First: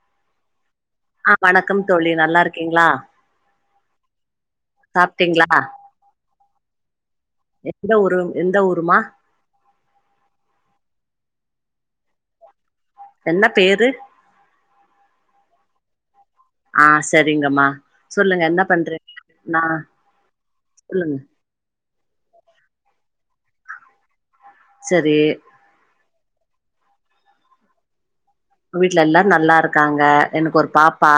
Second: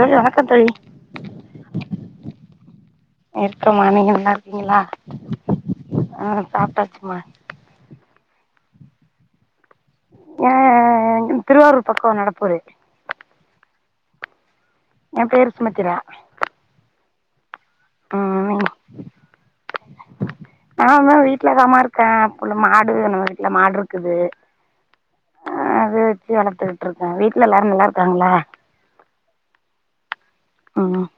வணக்கம் தோழி ஆஹ் வணக்கம் தோழி நல்லா இருக்கீங்களா இருக்கோமா நீங்க நல்லா இருக்கீங்களா ங்களா சாப்ட்டீங்களா ஆஹ் சாப்பிட்டாச்சுமா எந்த ஊரு எந்த ஊருமா ஆஹ் திருவாரூர் பக்கம் நடப்பூரு என்ன பேரு என் பேர் சுமித்திர ஆ சரிங்கம்மா சொல்லுங்க என்ன பண்றே நான் ஆமா வீட்டுல தாமா இருக் கள்ள மாடு நம்ம வீட்டுல மாடு இருக்குது சரி ஆ அது வச்ச வளர்த்துட்டு இருக்கேன் வீட்டுல எல்லாரும் நல்லா இருக்காங்களா வீட்டுல எல்லாரும் நல்லா இருக்காங்க எனக்கு ஒரு ம் பாப்பா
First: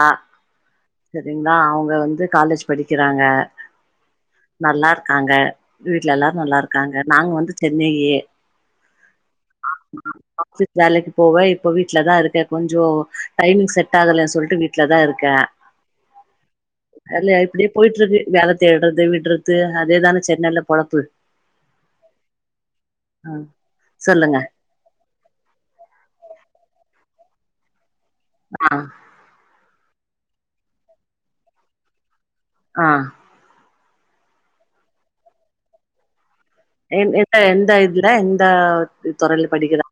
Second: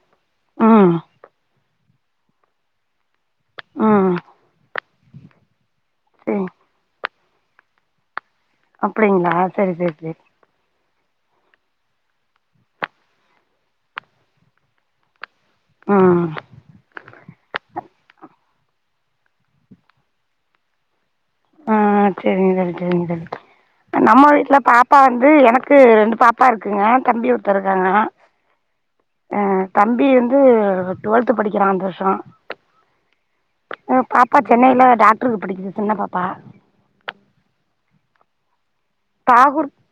ம் சரிங்களா அவங்க வந்து காலேஜ் படிக்கிறாங்க ம் நல்லா இருக்காங்க வீட்டுல சரி எல்லாரும் நல்லா இருக்காங்க நாங்க வந்து சென்னையே அப்படிங்களா சரி சரி சரி போவை இப்பவி வீட்ல தான் இருக்க கொஞ்சம் டைமிங் செட் ஆகலைன்னு சொல்லிட்டு வீட்டு்ல தான் இருக்கேன் ம் [unintelligible] போயிட்டு இருக்கு வேலை தேடுறது விடுறது அதேதானே சென்னையல்ல பொழப்பு ஆஹ் சரிங்க சரிங்க ஆ நம்ம சொல்லுங்க வீட்டுல பாப்பா வந்து எனக்கு ரெண்டு பாப்பா பாப்பா இருக்குங்க தம்பி ஒருத்த இருக்காங்க ஆஹ் அ தம்பி வந்து டுவெல்த் படிக்கிறா இந்த வருஷோ. ஆஹ. பாப்பா சென்னையில டாக்டருக்கு படிக்குது சின்ன பாப். பா. எ எந்த எந்த இதுல எந்த. துறையில தாகுர் படிக்கிறா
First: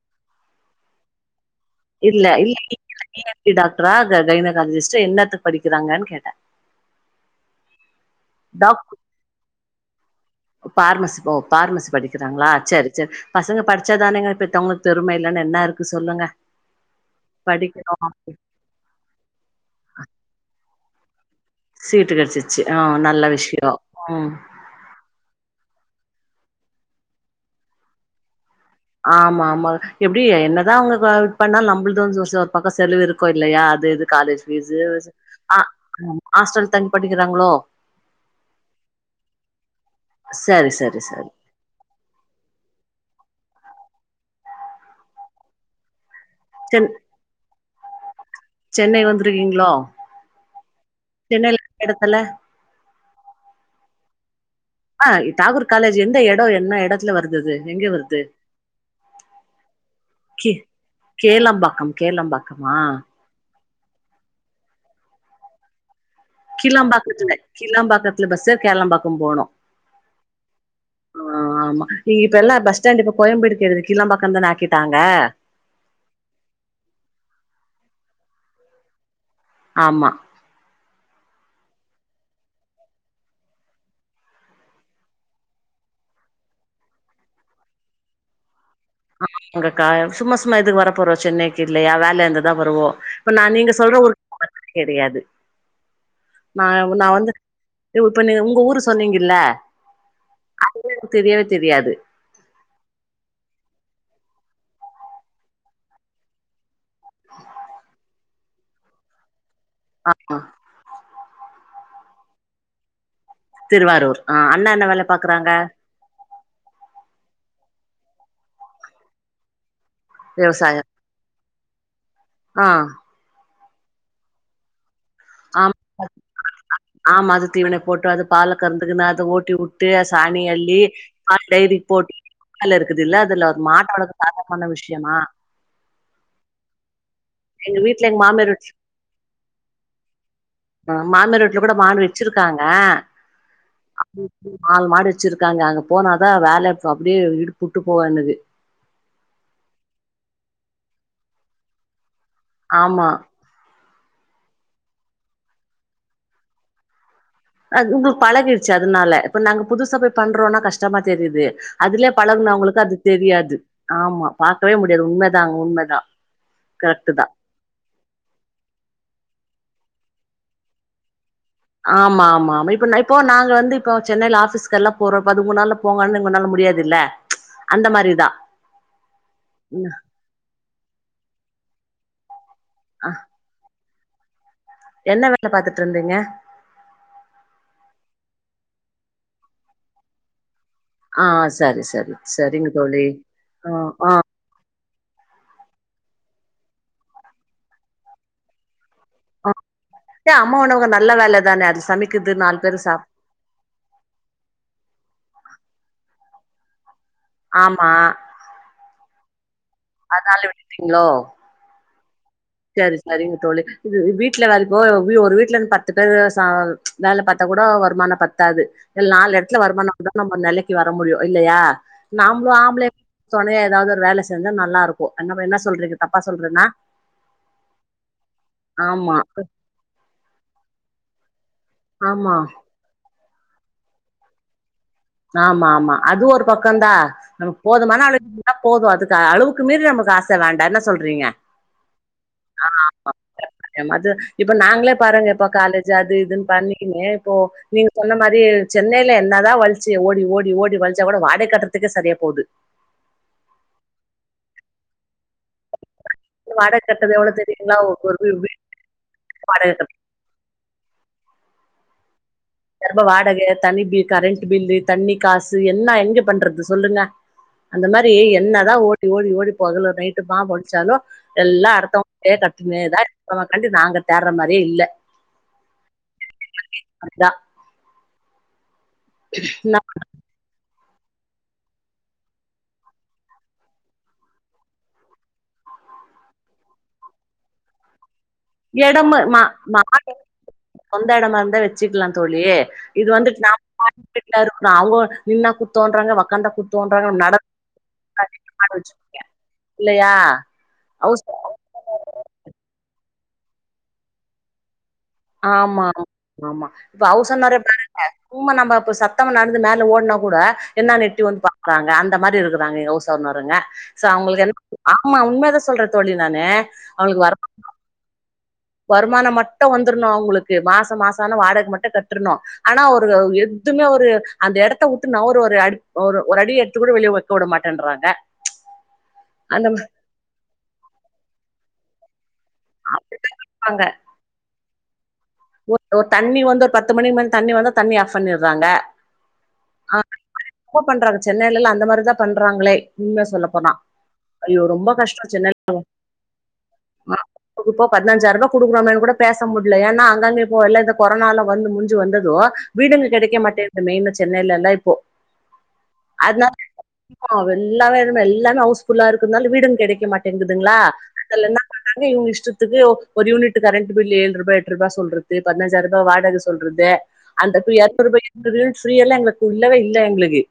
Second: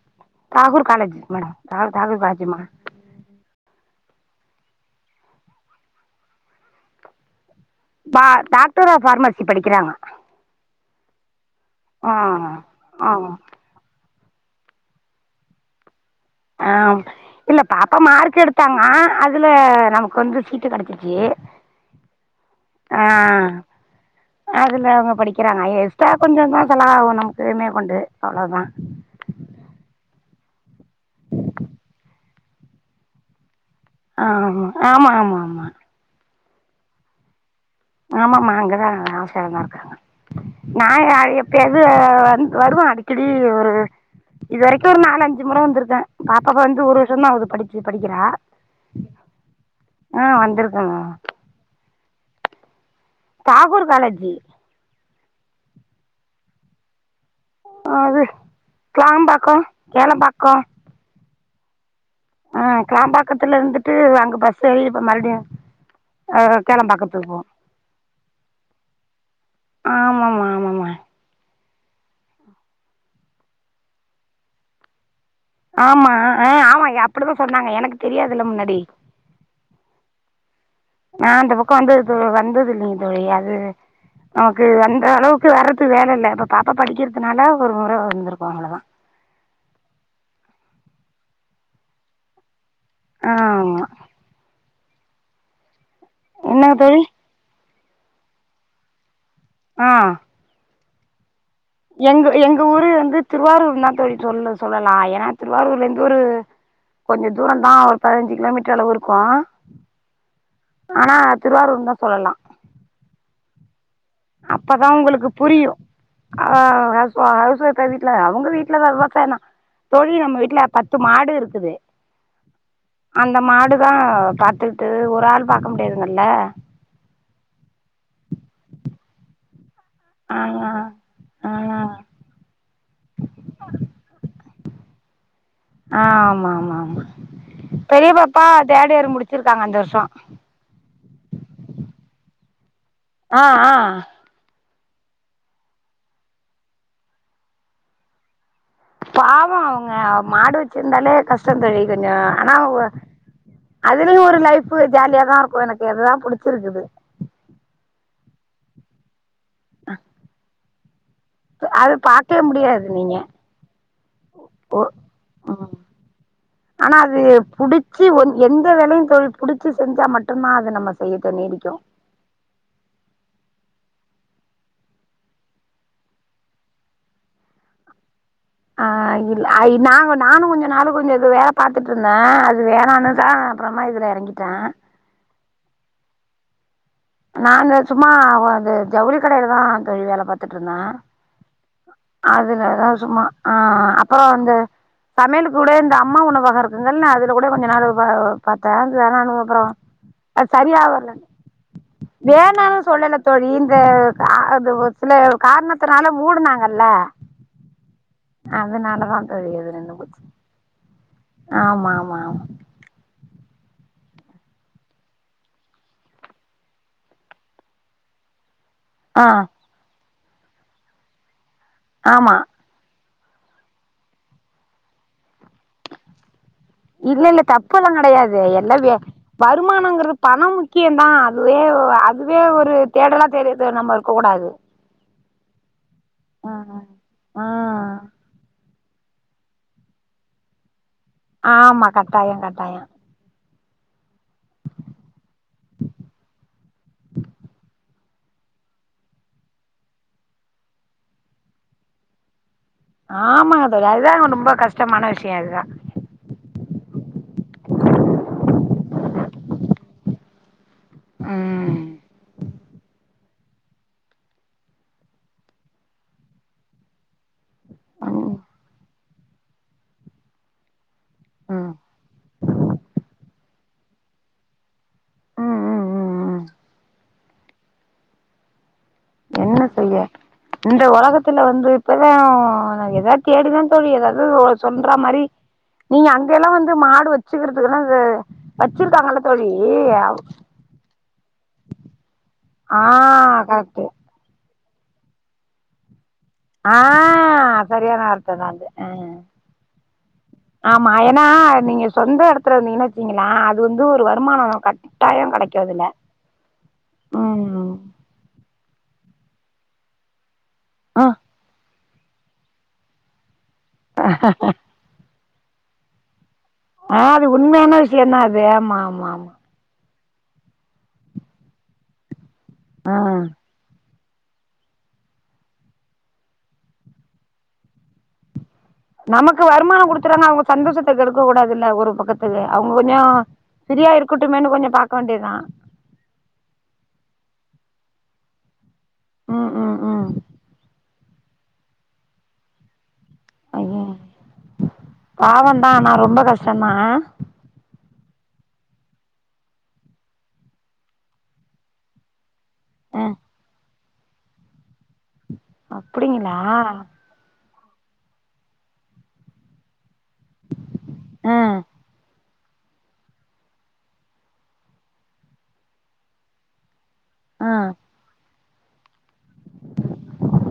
தாகுர். காலேஜ் மேடோ. இல்ல இல்ல இ என் டி டாக்டரா. கைனகாலஜிஸ்ட்டா என்னத்த படிக்கிறாங்கன்னு கேட்ட. பா டக் டாக்டர் ஆஃப் ஃபார்மசி படிக்கிறாங்க பார்மசி பார்மசி ஆ படிக்கிறாங்களா சேரி சேரி ஆ பசங்க படிச்சாதானங்க. பெத்தவங்களுக்கு பெரும இல்லனா என்ன இருக்கு சொல் ஆ இல்ல பாப்பா மார்க் எடுத்தாங்க அதுல நமக்கு வந்து சீட்டு கெடச்சிருக்கு. ஏ. சீட்டு கெடச்சிச்சு ஆ நல்ல விஷயோ உம். அதுல அவங்க படிக்கிறாங்க எக்ஸ்ட்ரா தா கொஞ்சோதா செலவாகு நமக்கு மே கொண்டு அவ்ளோதா. ஆமா ஆமா எப்டி என்னதா அவங்க பண்ணாலும் நம்மளுது வந்து ஒரு பக்கம் செலவு இருக்கு இல்லையா. இது காலேஜ்ஃபீஸ்சு ஆமா ஆமா ஆ. ஆமா ஆமா ஹாஸ்டல் தங்கி படிக்கிறாங்ளோ. ஆமாமா அங்கதா ஹாஸ்டல்லதா இருக்காங்க. சரி சரி நாய சரி எப்பயாவுது வந்து வருவா அடிக்கடி. இப்டி ஒரு இது வரைக்கு ஒரு நாலு அஞ்சு மொற வந்துருக்க. பாப்பாக்கு வந்து சென் ஒரு வருஷோம்தா ஆகுது படி. ஜி படிக்கிறா. சென்னை வந்திருக்கீங்களோ. ஆ வந்திருக்கேங்க சென்னையில எந்த எடத்துல. தாகூர் காலேஜி. ஆ தாகூர் காலேஜ் எந்த எடோ என்ன எடோ. அது கேளம்பாக்கோ கேளபாக்கோ. பாக்கம். ஆ கேளம்பாக்கத்துல இருந்து. விட்டு அங்க பஸ் ஏறி மறுபடியு. கிலாம்பாக்கத்துல கில்லாம்பாக்கத்துல பஸ் ஏறி கேளாம்பாக்கம் போனு ஆமாம்மா ஆமாம்மா ஆ ஆமா. நீ இப்ப எல்லா பஸ்டாண்ட்டுக்கு இப்ப கோயம்பேடு கிடுது கீழாம்பாக்கம் தான ஆக்கிட்டாங்க. ஆமா ஆ ஆமா அப்டிதா சொன்னாங்க எனக்கு தெரியாதுல்ல முன்னாடி. ஆம்மா. இப்ப வந்து இது வந்தது இல்லிங்க தோழி அது. நமக்கு வந்த அளவுக்கு வர்றது வேல இல்ல இப்ப பாப்பா படிக்கிறதுனால ஒரு மொற வந்திருக்கோ அவ்ளோதா. ஆ அங்கக்கா சும்மா சும்மா எதுக்கு வர போறோ சென்னைக்கு இல்லையா வேல இருந்தாதா வருவோ. இப்ப நான் நீங்க ஆமா சொல்ற ஒரு. கெடயாது என்னங்க நான் தோழி நான் வந்து இப்ப உங்க ஊரு சொன்னிங்கல ஆ தெரியாது எங்க எங்க ஊரு வந்து திருவாரூர் தோழி சொல்ல சொல்லலாம் ஏன்னா திருவாரூர்ல இருந்து ஒரு கொஞ்சோம் தூரம் தான் ஒரு பதினஞ்சு கிலோமீட்டர் அளவு இருக்கும் ஆம்மா ஆனா திருவாரூர் தான் சொல்லலாம் திருவாரூர் ஆ அண்ணா என்ன அப்பதான் வேல உங்களுக்கு பாக்குறாங்க புரியும் ஆ ஹ ஹ வீட்ல அவங்க வீட்டுல தவசனா தோழி நம்ம வீட்டுல விவசாயோ பத்து மாடு இருக்குது ஆ அந்த மாடு தான் பாாத்துட்டு ஒரு ஒரு ஆள் பாக்க முடியாதுங்கல்ல தீவனை போட்டு அது பால கறந்துக்குனு அதை ஓட்டி விட்டு ட்டு சாணி ஆ அள்ளி ஆ டைரி போட்டுல இருக்குது இல்ல அதுல மாட்ட வளக்குறது சாதகமான விஷயமா ஆமா ஆமா ஆமா எங்க வீட்டுல பெரிய எங்க பாப்பா மாமியார் வச்சு தேர்ட் இயர் முடிச்சிருக்காங்க இந்த வருஷோ மாமியார் வீட்டில கூட மாடு வச்சிருக்காங்க ஆ ஆ நாலு மாடு வச்சிருக்காங்க அங்க போனாதான் வேலை அப்படியே இடு புட்டு போவே எனுக்கு பாவம் அவங்க மாடு வச்சிருந்தாலே கஷ்டம் தோழி கொஞ்சம் ஆனா உவ ஆமா அதுலயும் ஒரு லைஃப் ஜாலியாதான் இருக்கும் எனக்கு எதுதான் புடிச்சிருக்குது அது உங்களுக்கு பழகடுச்சு அதனால நாங்க புதுசை பண்றோம்னா கஷ்டம் அது பார்கவே முடியாது அது நீங்க தெரியாது ஆமா பாக்கவே முடியாது உண்மதாங்க உண்மதா ஆனா கரெக்ட் அது தா புடிச்சு எந்த வேலையும் தொழில் புடிச்சு செஞ்சா மட்டும்தான் அது நம்ம செய்ய ஆமா ஆமா ஆமா இப்ப இப்போ நாங்க வந்து இப்ப சென்னையில ஆபிஸ்கல்லாம் போறோ பதிமூணு நாள்ல போங்குன்னால உன்னால முடியாதுல்ல அந்த மாதிரிதான் ஆஹ் இல்ல நா நானும் கொஞ்சம நானும் கொஞ்சம் இங்க வேலை பாத்துட்டு இருந்தேன்து து வேணனுதான் அப்புறமா இதுல இறங்கிட்டான் என்ன வேலை பாத்துட்டு இருந்தீங்க நான் அந்த சும்மா அ ஜவுளி கடையிலதான் தோழி வேலை பாத்து ந்தா ஆ சரி சரி சரிங்க அதுலதான் தோழி சும்மா ஆ ஆஹ் ஆ அப்றம் வந்து சமையலுக்கு கூட இந்த அம்மா உணவகம் இருக்குங்கல நான் அதுல கூட கொஞ்ச நாள் பாத்தன் வேணானுக்குப்புறம் ஏ அது அம்மா சரியா உணவகம் வரல நல்ல வேல தானே அது சமைக்குது நாலு வேணாணு பேரு சாப் சொல்லல தோழி இந்த அது சில காரணத்தினால மூடுனாங் கல்ல ஆமா அதுனாலதான் ஐயோ அதனால விட்டுடீங்ளோ ஆமா ஆமா ஆமா சரி சரிங்க தோழி இது வீட்டுல வேலை போ ஒரு வீட்டு்ல இருந்து பத்து பேரு வேலை பாத்தா கூட வருமானம் பத்தாது இ ஆ நாலு இடத்துல வருமானம் நம்ம நிலைக்கு வர முடியும் இல்லயா ஆமா நாமளும் ஆம்பள துணையா ஏதாவது ஒரு வேலை செஞ்சா நல்லாருக்கும் என்னப்பா என்ன சொல்றீங்க தப்பா சொல்றேனா தப்புல்லாம் கெடையாது எல்ல வருமானங்றது பணம் முக்கியம் தான் அதுவே ஆமா அதுவே ஒரு தேடலா தெரிது நம்ம இருக்க கூடாது ஆமா ஆமா அது ஒரு பக்கம்தான் ஆ நமக்கு போதுமான அளவு போதும் அதுக்கு அளவுக்கு மீறி நமக்கு ஆசை வேண்டாம் என்ன சொல்ற ஆமா கட்டாயம் கட்டாயம் மது இப்ப நாங்களே பாருங்க இப்ப காலேஜ் அது இதுன்னு பண்ணிகினு இப்போ நீங்க சொன்ன மாரி சென்னையில என்னாதான் வள ஓடி ஓடி ஓடி விச்சா கூட வாடக கட்டுறதுக்கே சரியா போகுது ஆமா தோழி அதுதான்ங்க ரொம்ப கஷ்டமான விஷயம் வாடகை கட்டறது எவ்வளவு தெரியுங்களா வாடை கட்டற உம் திரம்ப வாடகை தனி பில் கரண்ட் பில்லு தண்ணி காசு என்ன எங்க பண்றது சொல்லுங்க அந்த மாரி ம் என்னதான் ஓடி ஓடி ஓடி பகலு நைட்டு மா ஒழச்சாலும் எல்லா ம் அர்த்தமே கட்டினேதான் க நாங்க தேடுற மாரியே இல்ல ம் ம் ம் ம் இதான் என்ன செய்ய இந்த உலகத்துல வந்து இப்பதான் நா எதாவது தேடிதான் தோழி ஏதாவது சொல்ற மாரி நீங்க அங்க எல்லாம் வந்து மாடு வச்சுக்கிறதுக்குல்லாம் இ இடம் மா மா சொந்த இடமா இருந் வச்சுக்கலாம் தோழியே ஆ இது வந்துட்டு நான் பா கரெக்ட்டு இருக்கனு அவுங்க நின்னா குத்தோன்றாங்க ஒக்காந்தா குத்தோன்றாங்க நடந்தா ஆஹ் சரியான அர்த்தை தான் அது ஆஹ் இல்லையா ஆமா ஹவுஸ் ஏன்னா நீங்க சொந்த இடத்துல வந்தீங்கன்னா ங்களா அது வந்து ஒரு வருமானம் காட்டே ஆமா ஆமா ஆமா இப்ப அவவுசன்னரே ம் பாரு சும்மா நம்ம இப்ப ச த்தவ நடந்து மேல ஓடினா கூட என்னா ஆ நெட்டி வந்து இருக்காங்க அந்த மாதிரி இருக்குறாங்க ஊசோன்னருங்க ச அவங்களுக்கு என்ன ஆமா உண் த சொல்ற தொழில் ஆஹ் அது உண்மையான விஷயம் தான் அது வேமா ஆமா ஆமா துரனும் அவங்களுக்கு மாசம் மாசமான வாடக மட்டும் கற்று ரனோ ஆன ஆ ஒரு எதுவுமே ஒரு அந்த இடத்த விட்டு நாவுற ஒரு அடி ஒரு அடி எடுத்து கூட வெளியே வைக்க விட மாட்டேன்றறாங்க நமக்கு வருமானம் குடுத்துறாங்க அவங்க சந்தோஷத்த கேடுக்க கூடாதுில்ல ஒரு பக்கத் துல அவங்க கொஞ்சம் ங்க பிரீயா இருக்கட்டட்டுமேன்னு கொஞ்சம் பா கொண்ட தான் ஒரு தண்ணி வந்து ஒரு பத்து மணிக்கு மேல தண்ணி வந்து தண்ணி ஆஃப் பண்ணிடுறாங்க ம் ம் ம் ஆஹ் [unintelligible] பண்றாங்க சென்னையில அந்த மாரிதான் பண்றாங்களே உண்ம சொல்லப்போனா ஐயோ ஐயோ ரொம்ப கஷ்டம் பாவந்தா ஆனா ரொம்ப கஷ்டந்தா சென்னைலா கொடுப்போ பதினஞ்சாயிர ரூபாடுக்கறமே கூட பேச முடியல ஏன்னா [unintelligible] இப்பபோ எல்ல இந்த கொரனால வந்து முஞ்சு வந்ததும் ஆ வீடுங்க கிடைக்க மாட்டேது இந்த மெயின் சென்னைலாம் இப்போ அப்படிங்களா எல்லா எல்லாமே ஹவுஸ்ஃுல்லா இருக்கதனால வீடும் கடைக்க மாட்டேங்குதுங்களா ஆ அதுல என்ன பண்றாங்க இஷ் டத்துக்கு ஒரு யூனிட் கரண்ட் பில் ஏழு ரூபா் எட்டு ரூபா சொல்றது பதினஞ்சாயிரம் ரூபா வாடக சொல்றது ஆ அந்த ூயிர ரூபாய நூறு யூனிட் ஃப்ீயல்லங்களுக்கு இல்லவே இல்ல எங்களுக்கு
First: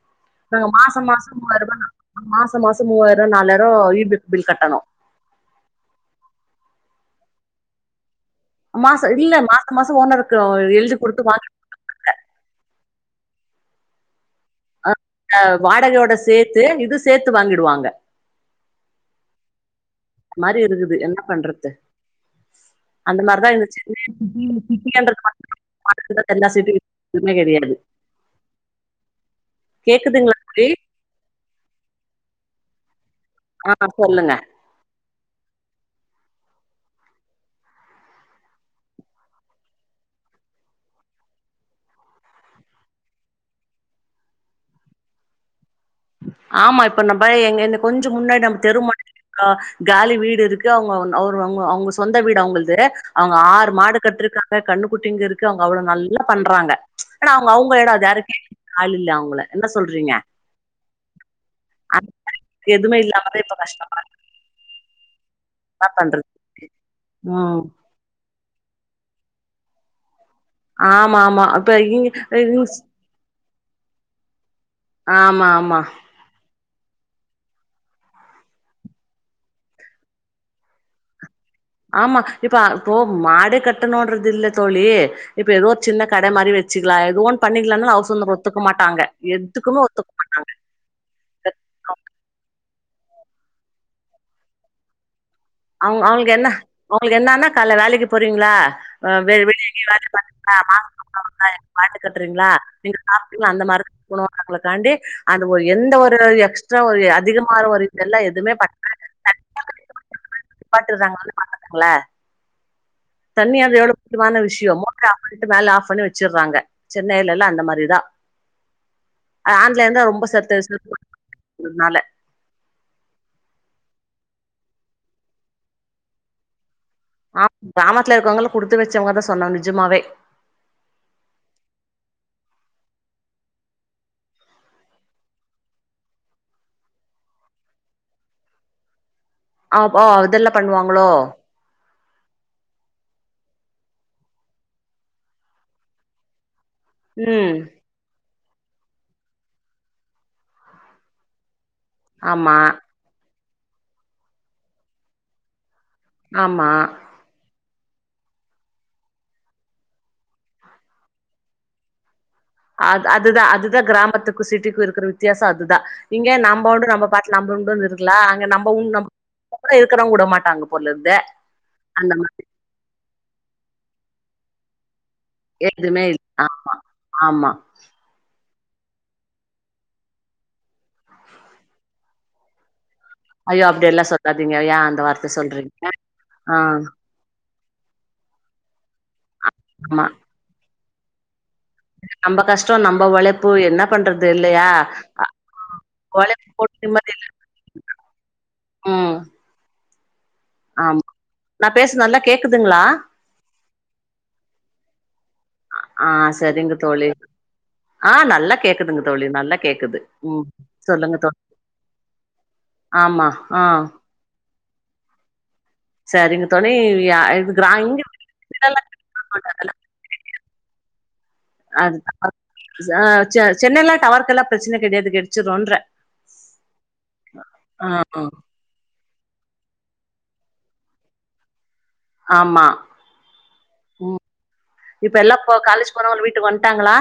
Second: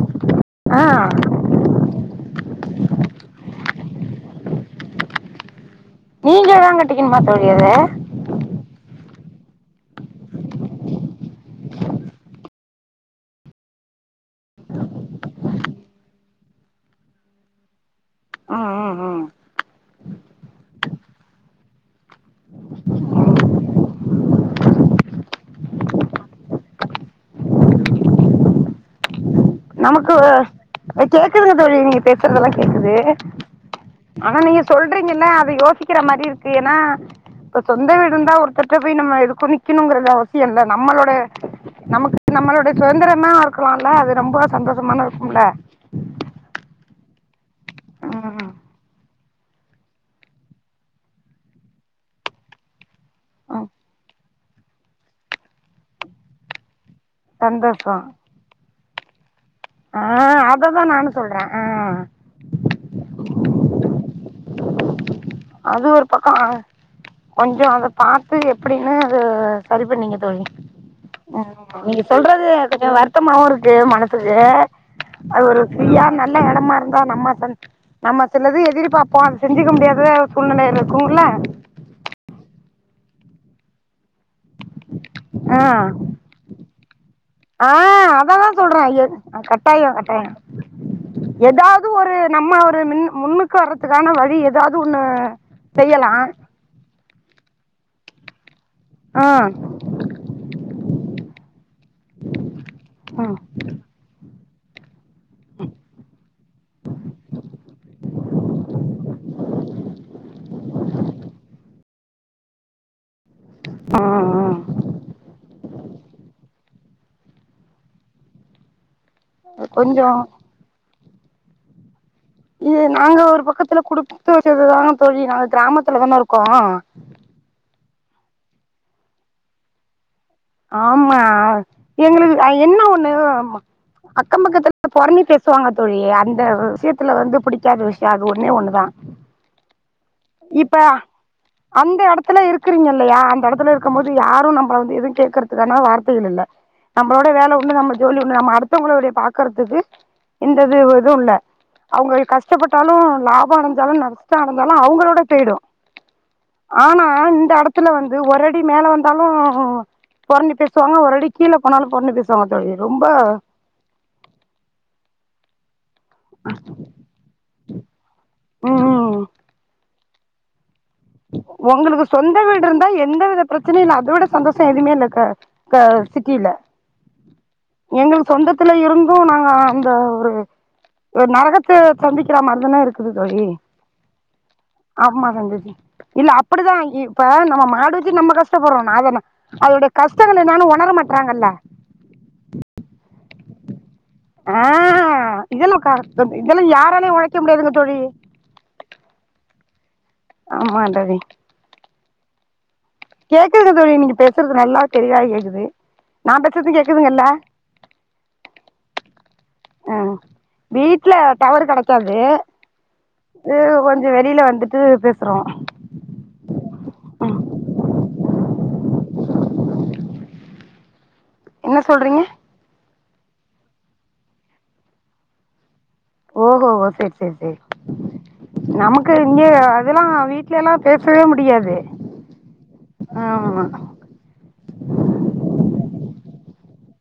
நாங்க ஆ மாசம் மாசம் மூவாயிர ரூபாய் தரனும் மாசம் மாசம் மூவாயிரம்ூ நாலாயிர இ பி பில் கட்டணும் நீங்க ஏதாங்கட்டக்குன்னுமா தோழி அது மாசம் இல்ல மாசம் மாசம் ஓனருக்கு எழுதி கொடுத்து வாங்கிடுவாங்க அஹ் வாடகையோட சேர்த்து இது சேர்த்து வாங்கிடுவாங்க ம் ம் ம் அந்த மாரி இருக்குது என்ன பண்றது அந்த மாரிதான் இருந்துச்சு [unintelligible] செதுமே கிடையாது நமக்கு கேக்குதுங்க தோழி நீங்க பேசுறதெலாம் கேக்குது ஆ சொல்லுங்க ஆனா நீங்க சொல்றீங்கல்ல அதை யோசிக்கிற மாரி இருக்கு ஏன்னா இப்ப சொந்த வீடுந்தான் ஒருத்தர்ட போய் நம்ம எதுக்கும் நிக்கணுங்க அவசியம் இல்ல நம்மளோட நமக்கு நம்மளுடைய சுதந்திரம் தான் இருக்கலாம்ல அது ரொம்ப சந்தோஷமான இருக்கும்ல ஆமா இப்ப நம்ம எங்க கொஞ்சம் முன்னாடி ம் நம்ம தெருமோனைல காலி வீடு இருக்கு அவங்க அவங்க அவங்க சொந்த வீடு அவங்களது அவுங்க ம் ஆறு மாடு கட்டிருக்கா கண்ணு குட்டிங்க ருக்கு அவங்க அவ்வளவு நல்லா பண்றாங்க ஆனா அவுங்க அவுங்க எடம் சந்தோஷம் அது யாரும்க்கே ஆள் இல்ல அவுங்கள என்ன சொல்றீங்க தான் நானும் சொல்றேன் ஆஹ் [inaudible] அதுக்கு எதுவுமே இல்லாமதா இப்ப கஷ்டமா அது என்ன ஒரு பண்றது பக்கம் ம் கொஞ்சம் அதப்பாத்து எப்படின்னு அது சரி பண்ணீங்க ஆமா ஆமா இப்ப நீங்க இங்க சொல்றது இ கொஞ்சம் வருத்தமாவும் இருக் [unintelligible] ஏ அது ஆமா ஒரு ஆமா ஃப்ரீயா நல்ல இடமா இரு ன் நம் நம்ம சிலது எதிர்பார்ப்போம் அது செஞ்சுிக்க முடியாத சூழ்நிலைில இருக்குங்கள ஆமா இப்ப இப்போ மாடு கட்ட னோடறது இல்லை தோழி இப்ப ஆ ஏதோ ஒரு சின்ன கடை மாரி வச்சுிக்கலாம் எது ஒன்னு ஆ பண்ணிக்கலான அவுஸோனர் அததா ஒத்துக்க சொல்றே மாட்டாங்க எ எதுக்குமே கட்டாயோ ஒத்துக்க கட்டாயோ மாட்டாங்க எதாவது ஒரு நம்ம மின் முன்னுக்கு வர்றத்துக்கான வழி ஏதாவது ஒன்னு அவுங்க அவுங்கென்னானா அவுங்களுக்கு என்னன்னா காலை வேலைக்கு போறீங்களா ஆ வெளிய எங்களா மாச ம் [unintelligible] [unintelligible] அது ஒரு எந்த ஒரு எக்ஸ்ட்ரா ஒரு அதிகமா ஒரு இதெல்லாம் எதுவுமே பன பட்டு இருக்காங்கள பாட்டாங்களா [unintelligible] தண்ணி எவ்வளவு ஆ ஆ முக்கியமானவிஷயம். மோட்டர் ஆஃப் பண்ணிட்டு மேலே ஆஃப் பண்ணி வச்சிறாங்க. சென்னையிலல்லாம் அந்த மாரிதான் ஆன்லைன் கொஞ்சோ தான் ரொம்ப சத்து ச என்னால இது நாங்க ஒரு பக்கத்துல கொடுத்து வச்சதுதாங்க தோழி நாங்க கிராமத்துலதானே இருக்கோம் ஆஹ் கிராமத்துல இருக்கவங்கள குடுத்து வச்சவங்கதான் சொன்னாம் நிஜமாவே ஆமா எங்களுக்கு என்ன ஒண்ணு அக்கம் பக்கத்துல பொறனி பேசுவாங்க தோழி அந்த விஷயத்துல வந்து புிடிக்காத விஷயம் அது ஒன்னே ஒண்ணுதான் ஆஹப்ப இதெல்லாம் பண்ணுவாங்களோ இடத்துல இருக்கிறீங்க இல்லையா அந்த இடத்து இருக்கும் போது யாரும் நம்ம வந்து எது கே இருக்கிறதுக்கான வார்த்தைகள் இல்ல நம்மளோட ம் வேலை உண்டு நம்ம ஜோலி உண்டு நம்ம மத்தவங்களுடைய பாக்கறதுக்கு இந்தது இது இல்ல அவங்க ஆமா கஷ்டப்பட்டாலும் ல கஷ்டம் இருந்தாலும் நஷ்டம் இருந்தாலும் அவங்களோட போயிடும் ஆமா ஆனா இந்த இடத்து ஒரு இடத்துல வந்து ஒ அடி மேல வந்தாலும் பொறண்ணி பேசுவாங்க ஒருரடி கீழே போனாலும் பொறண்ணி பேசுவாங்க தோழி ஆ ரொம்ப அதுதான் அதுதான் கிராமத்துக்கும் சிட்டிக்கும் இருக்கிற வித்தியாசம் சாத்ததா இங்க நம்புண்டு நம்ம பாட்டுண்டு நம்பபாட்டு இருக்கலாம் ம் நம்பவும் கூட ம் இருக்கு இருக்கிறவங்க கூட மாட்டாங்க போல இருந்து உங்களுக்கு அந்த மாரி சொந்த வீடு இருந்தா எந்த வித பிரச்சனையும் இல்ல அதோட சந்தோஷம் எதுவுமே இல்ல சிக்கல எதுமே இல்ல சிட்டில ஆ ஆமா எங்களுக்கு சொந்தத்தை பக்கத்துல இருந்தும் நாங்க அந்த ஒரு நரகத்தை சந்திக்கிற மாதிரிதானே இருக்கு ஐயோ அப்படியெல்லாம் சொல்லாதீங்க யா அந்த ஆமா வார்த்தை சந்திச்சி சொல்றீங்க இல்ல ஆ அப்படிதான் இப்ப நம்ம மாடு வச்சு நம்ம கஷ்டப்படுறோம் அதா அதோடைய ஆமா கஷ்டங்களை நானும் உணர மாட்டேன் பறாங்கல்ல நம்ம கஷ்டம் நம்ம உழைப்பு என்ன பண்றது ஆ இல்லையா இதெல்லா க உழைப்பு இதெல்லா போட்ட நிம்மதி யாராலயு ஒழைக்க முடியாதுங்க இல்ல தோழி உம் ஆமா தோழி பேசுறது நல்லா கேக்குதுங்களா கேக்குதுங்க தோழி நீங்க பேசுறது நல்லா தெளிவா கேக்குது ஆஹ் நா சரிங்க பேசுறது தோழி கேக்குதுங்கல்ல ஆஹ் நல்லா கேக்குதுங்க தோழி நல்லா ஆ கேக்குது உம் வீட்ல சொல்லுங்க தோழி டவர் கெடைக்காது ஆமா இது ஆஹ் கொஞ்சோ வெளில வந்துட்டு பேசுறோ சரிங்க தோழி இங்க [unintelligible] என்ன ஹான் சொல்றீங்க ஆஹ் செ சென்னல்ல டவர்கெல்லாம் பிரச்சன கிடையாது கடைச்சுருன்ற ஓஹோ ஓ சரி சரி சரி ஆ நமக் கு இங்கே அதெல்லாம் வீட்ல எல்லாம் பேசவே முடியாது ஆமா ஆமா உம் இப்ப எல்லாம் போ காலேஜ் போன டனே வீட்டுக்கு வன் விட்டாங்களா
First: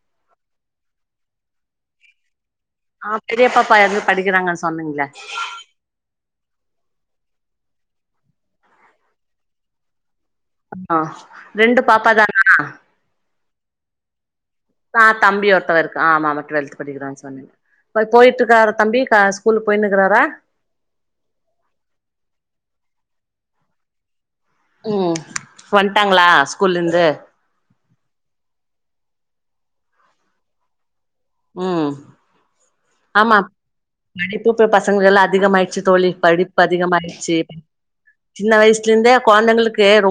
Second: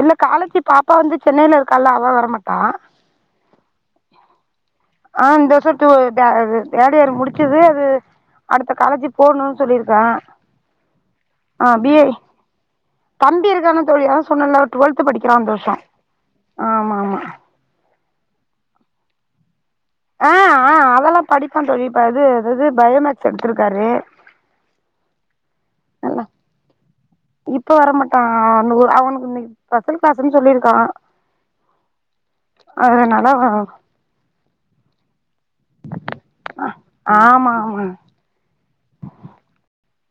இல்ல காலஜ் பாப்பா வந்து சென்னையில இருக்கால அவ வரமாட்டா ஆஹ் பெரியப்பாப்பா யாரன படிக்கிறாங்க ஆஹ் இந்த வருஷம் ட்டு டர் ரு தேடியிர் முடிச்சது அது அடுத்த காலேஜி போணும்னு சொல்லியிருக்கா ஆஹ ரெண்டு பாப்பாதானா தோழியா ஆஹ் தம்பி ஒருத்தவ இருக்க ஆமா ஆமா டுவெல்த் படிக்கிறான்னு சொன்ன போயிட்டு இருக்கார தம்பி தா ஸ்கூல் ஆஹ் ஆஹ் அதெல்லாம் படிப்பான் தோலி அது து து பயோ மேக்ஸ் எடுத்திருக்காரு உம் நல்ல இப்ப வரமாட்டான் ஹா அங்க ஒரு அவனுக்கு இனிக்கி ஸ்பெஷல் கிளாஸ்னு சொல்லியிருக்கான் உம் ஆமா படிப்பூப்போ பசங்களுக்கு எல்லாம் அதிகமாயி தொழில் படிப்பு அதிகமயிடுச்சு ஆமா ஆமா சின்ன வயசுல இருந்ததே குழந்தங்களுக்கு ரொம்